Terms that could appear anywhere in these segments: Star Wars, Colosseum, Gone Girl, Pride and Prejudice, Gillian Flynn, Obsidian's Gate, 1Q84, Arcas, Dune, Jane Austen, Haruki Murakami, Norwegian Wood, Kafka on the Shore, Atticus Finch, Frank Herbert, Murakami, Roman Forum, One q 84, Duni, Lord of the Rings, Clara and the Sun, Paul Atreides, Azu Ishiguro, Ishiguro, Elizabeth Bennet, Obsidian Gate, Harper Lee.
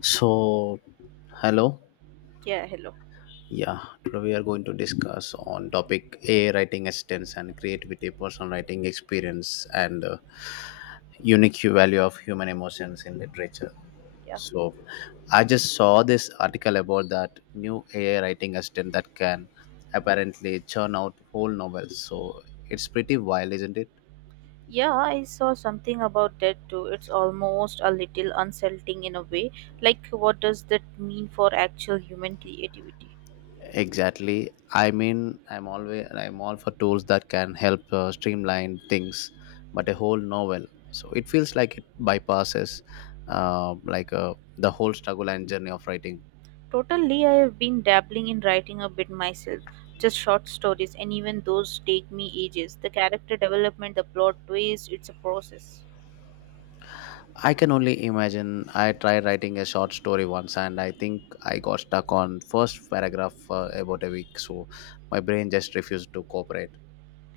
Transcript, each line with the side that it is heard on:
left: So, hello.
right: Yeah, hello.
left: Yeah, today we are going to discuss on topic AI writing assistance and creativity, personal writing experience, and unique value of human emotions in literature.
right: Yeah.
left: So, I just saw this article about that new AI writing assistant that can apparently churn out whole novels. So, it's pretty wild, isn't it?
right: Yeah, I saw something about that too. It's almost a little unsettling in a way. Like, what does that mean for actual human creativity?
left: Exactly. I mean, I'm all for tools that can help streamline things, but a whole novel. So it feels like it bypasses, the whole struggle and journey of writing.
right: Totally, I have been dabbling in writing a bit myself. Just short stories, and even those take me ages. The character development, the plot twist, it's a process.
left: I can only imagine. I tried writing a short story once, and I think I got stuck on first paragraph about a week. So my brain just refused to cooperate.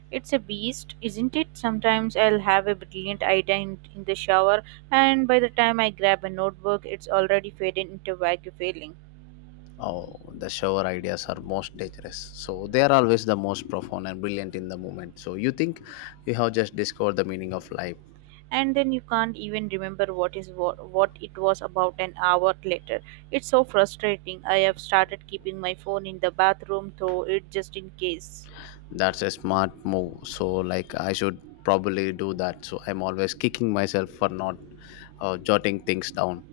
right: It's a beast, isn't it? Sometimes I'll have a brilliant idea in the shower, and by the time I grab a notebook, it's already faded into vague feeling.
left: Oh, the shower ideas are most dangerous. So they are always the most profound and brilliant in the moment. So you think you have just discovered the meaning of life.
right: And then you can't even remember what is what it was about an hour later. It's so frustrating. I have started keeping my phone in the bathroom, though, it just in case.
left: That's a smart move. So like I should probably do that. So I'm always kicking myself for not jotting things down.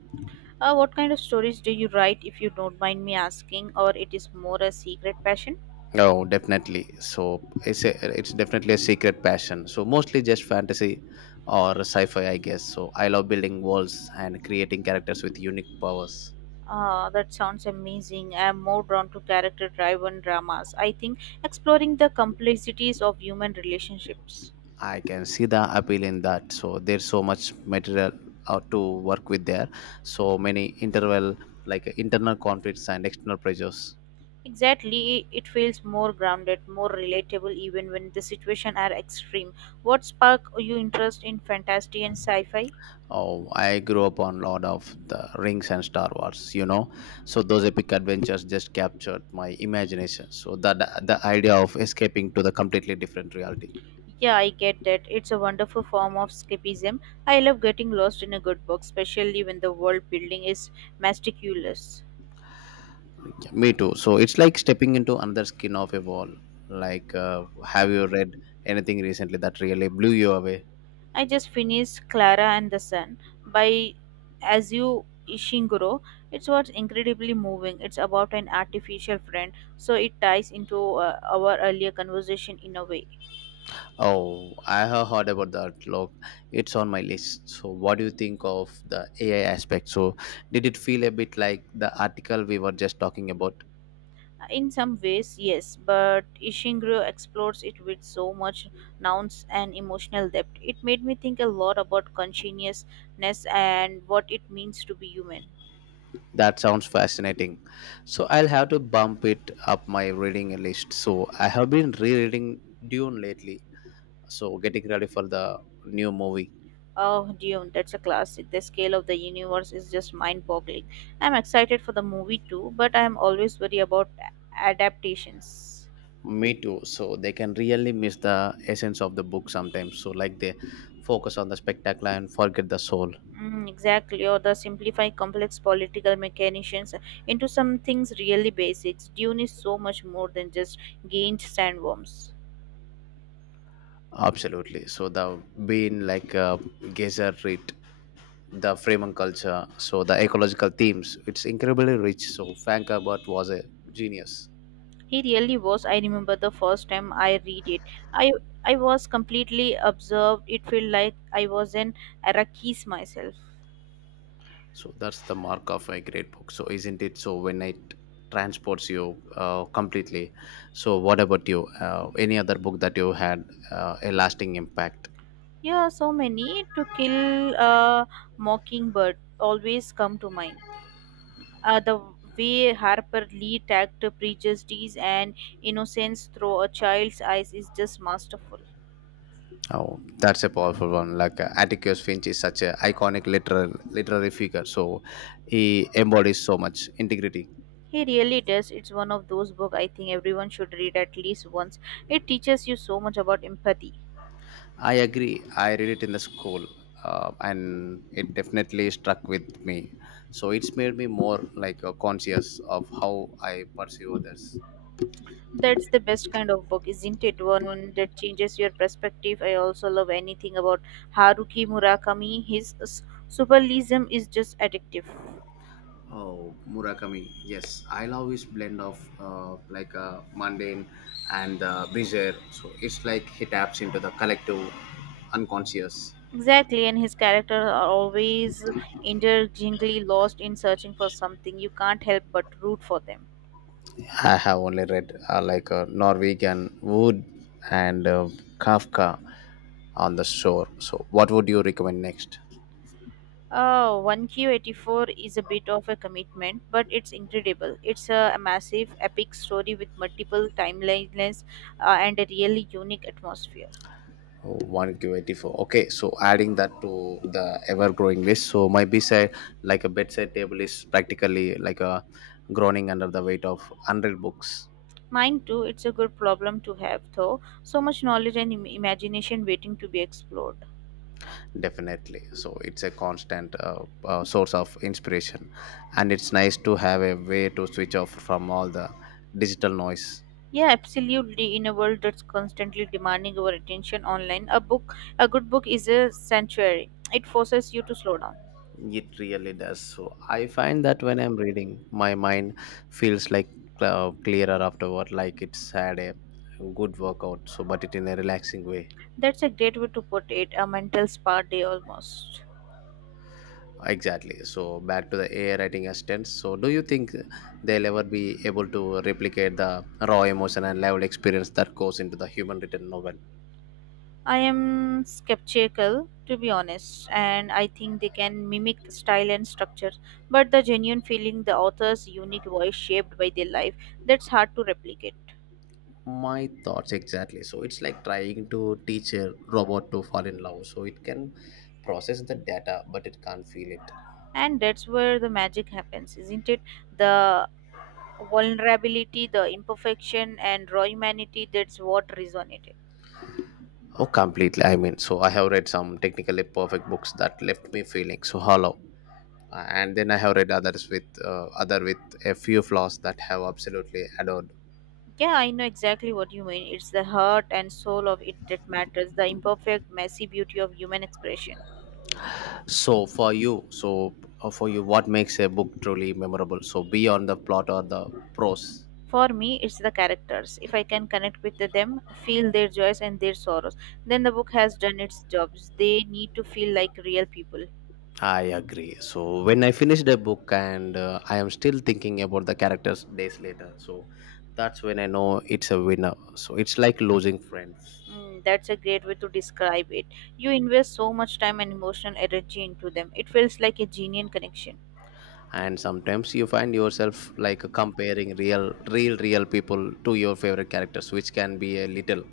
right: What kind of stories do you write, if you don't mind me asking, or it is more a secret passion?
left: Oh, definitely. So it's definitely a secret passion. So mostly just fantasy or sci-fi, I guess. So I love building worlds and creating characters with unique powers.
right: Ah, that sounds amazing. I am more drawn to character driven dramas. I think exploring the complexities of human relationships.
left: I can see the appeal in that. So there's so much material to work with there. So many interval like internal conflicts and external pressures.
right: Exactly, it feels more grounded, more relatable even when the situation are extreme. What sparked your interest in fantasy and sci-fi?
left: Oh, I grew up on Lord of the Rings and Star Wars. So those epic adventures just captured my imagination. So that the idea of escaping to the completely different reality.
right: Yeah, I get that. It's a wonderful form of escapism. I love getting lost in a good book, especially when the world building is meticulous.
left: Yeah, me too. So it's like stepping into another skin of a wall. Like, have you read anything recently that really blew you away?
right: I just finished Clara and the Sun by Azu Ishiguro. It's what's incredibly moving. It's about an artificial friend, so it ties into our earlier conversation in a way.
left: Oh, I have heard about that. Look, it's on my list. So, what do you think of the AI aspect? So, did it feel a bit like the article we were just talking about?
right: In some ways, yes, but Ishingro explores it with so much nuance and emotional depth. It made me think a lot about consciousness and what it means to be human.
left: That sounds fascinating. So, I'll have to bump it up my reading list. So, I have been rereading Dune lately. So, getting ready for the new movie.
right: Oh, Dune, that's a classic. The scale of the universe is just mind boggling. I'm excited for the movie too, but I'm always worried about adaptations.
left: Me too. So, they can really miss the essence of the book sometimes. So, like they focus on the spectacular and forget the soul.
right: Mm, exactly, or the simplify complex political mechanisms into some things really basics. Dune is so much more than just gained sandworms.
left: Absolutely. So the being like a geyser rate, the Freeman culture, so the ecological themes, it's incredibly rich. So Frank Herbert was a genius.
right: He really was. I remember the first time I read it. I I was completely absorbed. It felt like I was an Iraqis myself.
left: So that's the mark of a great book. So isn't it? So when it transports you completely. So what about you? Any other book that you had a lasting impact?
right: Yeah, so many to kill a mockingbird always come to mind. The way Harper Lee tagged prejudice and innocence through a child's eyes is just masterful.
left: Oh, that's a powerful one. Like, Atticus Finch is such a iconic literary figure. So he embodies so much integrity.
right: He really does. It's one of those books I think everyone should read at least once. It teaches you so much about empathy.
left: I agree. I read it in the school, and it definitely struck with me. So it's made me more like conscious of how I perceive others.
right: That's the best kind of book, isn't it? One that changes your perspective. I also love anything about Haruki Murakami. His surrealism is just addictive.
left: Oh, Murakami. Yes, I love his blend of mundane and bizarre. So it's like he taps into the collective unconscious.
right: Exactly, and his characters are always indulgently lost in searching for something. You can't help but root for them.
left: I have only read Norwegian Wood and Kafka on the shore. So what would you recommend next?
right: Oh, 1Q84 is a bit of a commitment, but it's incredible. It's a massive, epic story with multiple timelines and a really unique atmosphere.
left: Oh, 1Q84. Okay, so adding that to the ever growing list. So my beside, like a bedside table, is practically like a groaning under the weight of 100 books.
right: Mine too, it's a good problem to have, though. So much knowledge and imagination waiting to be explored.
left: Definitely. So it's a constant source of inspiration. And it's nice to have a way to switch off from all the digital noise.
right: Yeah, absolutely. In a world that's constantly demanding our attention online, a book, a good book is a sanctuary. It forces you to slow down.
left: It really does. So I find that when I'm reading, my mind feels like clearer afterward, like it's had a good workout. So, but it in a relaxing way.
right: That's a great way to put it, a mental spa day almost.
left: Exactly. So back to the AI writing assistants. So do you think they'll ever be able to replicate the raw emotion and level experience that goes into the human written novel?
right: I am skeptical, to be honest, and I think they can mimic style and structure, but the genuine feeling, the author's unique voice shaped by their life, that's hard to replicate.
left: My thoughts exactly. So it's like trying to teach a robot to fall in love. So it can process the data, but it can't feel it.
right: And that's where the magic happens, isn't it? The vulnerability, the imperfection and raw humanity, that's what resonated.
left: Oh, completely. I mean, so I have read some technically perfect books that left me feeling so hollow. And then I have read other with a few flaws that have absolutely adored.
right: Yeah, I know exactly what you mean. It's the heart and soul of it that matters, the imperfect messy beauty of human expression.
left: So for you, what makes a book truly memorable? So beyond the plot or the prose.
right: For me it's the characters. If I can connect with them, feel their joys and their sorrows, then the book has done its jobs. They need to feel like real people.
left: I agree. So when I finished a book and I am still thinking about the characters days later, so that's when I know it's a winner. So it's like losing friends.
right: Mm, that's a great way to describe it. You invest so much time and emotional energy into them. It feels like a genuine connection.
left: And sometimes you find yourself like comparing real people to your favorite characters, which can be a little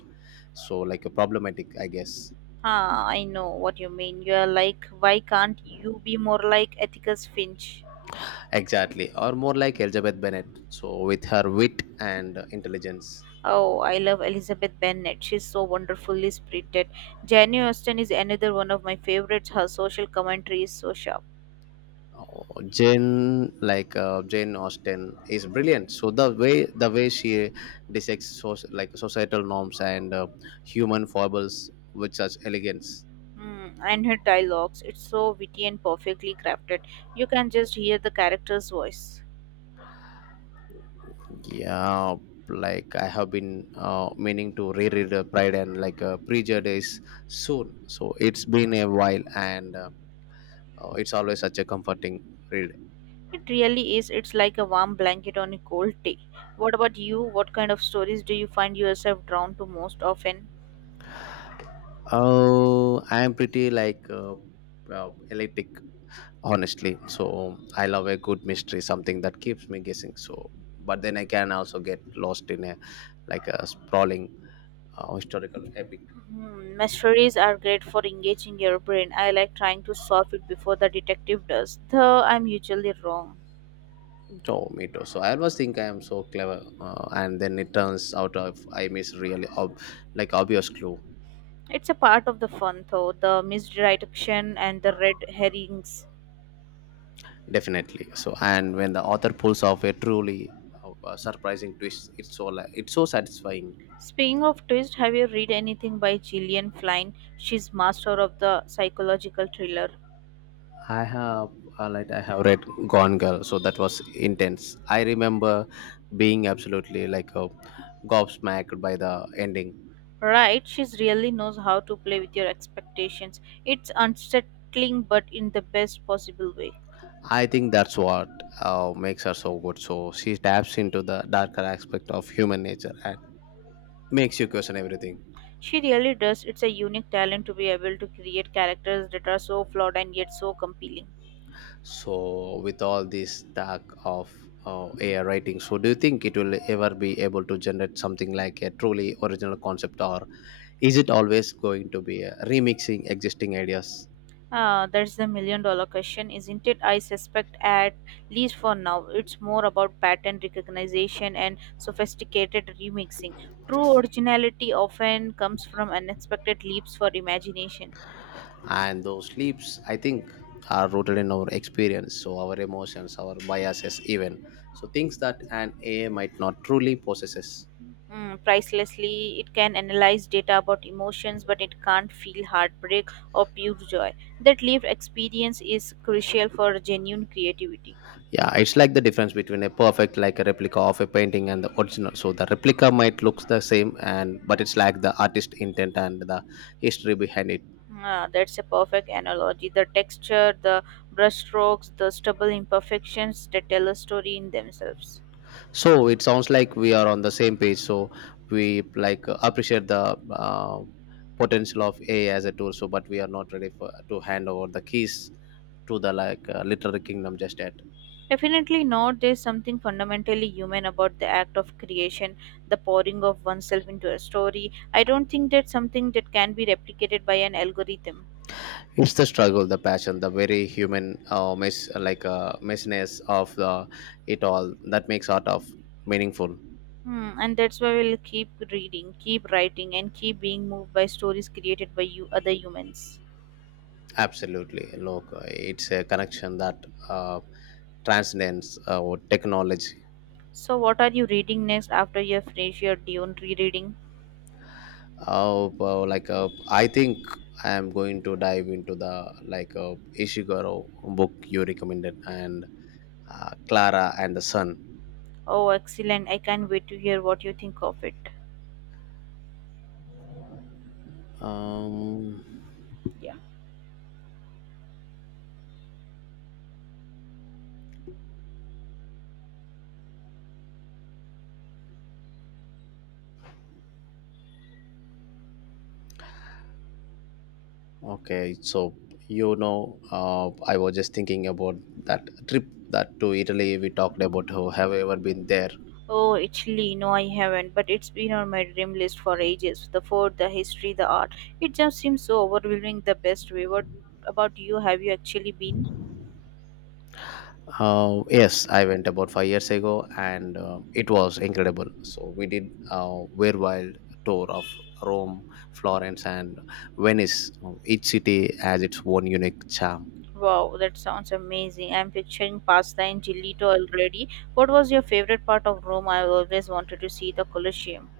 left: so like a problematic, I guess.
right: Ah, I know what you mean. You are like, why can't you be more like Atticus Finch?
left: Exactly, or more like Elizabeth Bennet. So with her wit and intelligence,
right: Oh, I love Elizabeth Bennet. She's so wonderfully spirited. Jane Austen is another one of my favorites. Her social commentary is so sharp.
left: oh, Jane Austen is brilliant. So the way she dissects societal norms and human foibles with such elegance.
right: Mm, and her dialogues, it's so witty and perfectly crafted. You can just hear the character's voice.
left: Yeah, like I have been meaning to reread Pride and Prejudice soon. So it's been a while, and it's always such a comforting read.
right: It really is. It's like a warm blanket on a cold day. What about you? What kind of stories do you find yourself drawn to most often?
left: Oh, I'm pretty eclectic, honestly. So I love a good mystery, something that keeps me guessing. So, but then I can also get lost in a sprawling historical epic.
right: Hmm, mysteries are great for engaging your brain. I like trying to solve it before the detective does, though I'm usually wrong.
left: So me too. So I always think I am so clever, and then it turns out of I miss really obvious clue.
right: It's a part of the fun, though, the misdirection and the red herrings.
left: Definitely. So and when the author pulls off a truly surprising twist, it's so satisfying.
right: Speaking of twist, have you read anything by Gillian Flynn? She's master of the psychological thriller.
left: I have I have read Gone Girl, so that was intense. I remember being absolutely gobsmacked by the ending.
right: Right, she really knows how to play with your expectations. It's unsettling, but in the best possible way.
left: I think that's what makes her so good. So she taps into the darker aspect of human nature and makes you question everything.
right: She really does. It's a unique talent to be able to create characters that are so flawed and yet so compelling.
left: So with all this talk of AI writing, so do you think it will ever be able to generate something like a truly original concept, or is it always going to be remixing existing ideas?
right: Ah, that's the million dollar question, isn't it? I suspect, at least for now, it's more about pattern recognition and sophisticated remixing. True originality often comes from unexpected leaps for imagination.
left: And those sleeps, I think, are rooted in our experience, so our emotions, our biases even. So things that an AI might not truly possesses.
right: Mm, pricelessly, it can analyze data about emotions, but it can't feel heartbreak or pure joy. That lived experience is crucial for genuine creativity.
left: Yeah, it's like the difference between a perfect like a replica of a painting and the original. So the replica might looks the same, and but it's like the artist intent and the history behind it.
right: Ah, that's a perfect analogy. The texture, the brushstrokes, the stubble imperfections that tell a story in themselves.
left: So it sounds like we are on the same page. So we appreciate the potential of AI as a tool. So, but we are not ready for to hand over the keys to the literary kingdom just yet.
right: Definitely not. There's something fundamentally human about the act of creation, the pouring of oneself into a story. I don't think that's something that can be replicated by an algorithm.
left: It's the struggle, the passion, the very human messiness of the it all that makes art of meaningful.
right: Hmm, and that's why we'll keep reading, keep writing, and keep being moved by stories created by you other humans.
left: Absolutely, look, it's a connection that uh, transcends technology.
right: So, what are you reading next after you have finished your Dune rereading?
left: Oh, wow, I think I am going to dive into the Ishiguro book you recommended and Clara and the Sun.
right: Oh, excellent! I can't wait to hear what you think of it.
left: Um,
right: Yeah.
left: okay, so I was just thinking about that trip that to Italy we talked about. Have ever been there?
right: Oh, actually, no, I haven't, but it's been on my dream list for ages. The food, the history, the art. It just seems so overwhelming the best way. What about you? Have you actually been?
left: Yes, I went about 5 years ago, and it was incredible. So we did a very wild tour of Rome, Florence, and Venice. Each city has its own unique charm.
right: Wow, that sounds amazing. I'm picturing pasta and gelato already. What was your favorite part of Rome? I always wanted to see the Colosseum.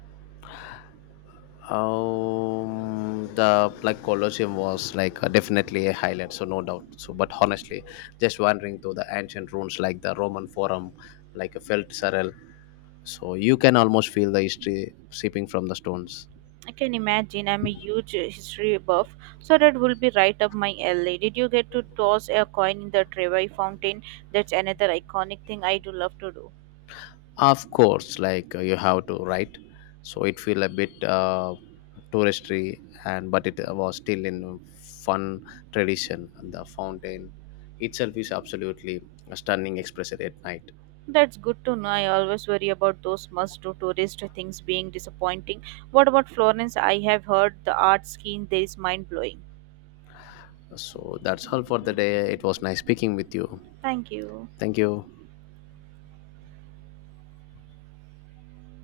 left: The Colosseum was definitely a highlight, so no doubt. So, but honestly, just wandering through the ancient ruins like the Roman Forum, like a felt surreal. So you can almost feel the history seeping from the stones.
right: I can imagine. I'm a huge history buff, so that will be right up my alley. Did you get to toss a coin in the Trevi fountain? That's another iconic thing I do love to do.
left: Of course, you have to, right? So it feel a bit touristy, and but it was still in fun tradition. And the fountain itself is absolutely a stunning expression at night.
right: That's good to know. I always worry about those must-do tourist things being disappointing. What about Florence? I have heard the art scene there is mind-blowing.
left: So that's all for the day. It was nice speaking with you.
right: Thank you.
left: Thank you.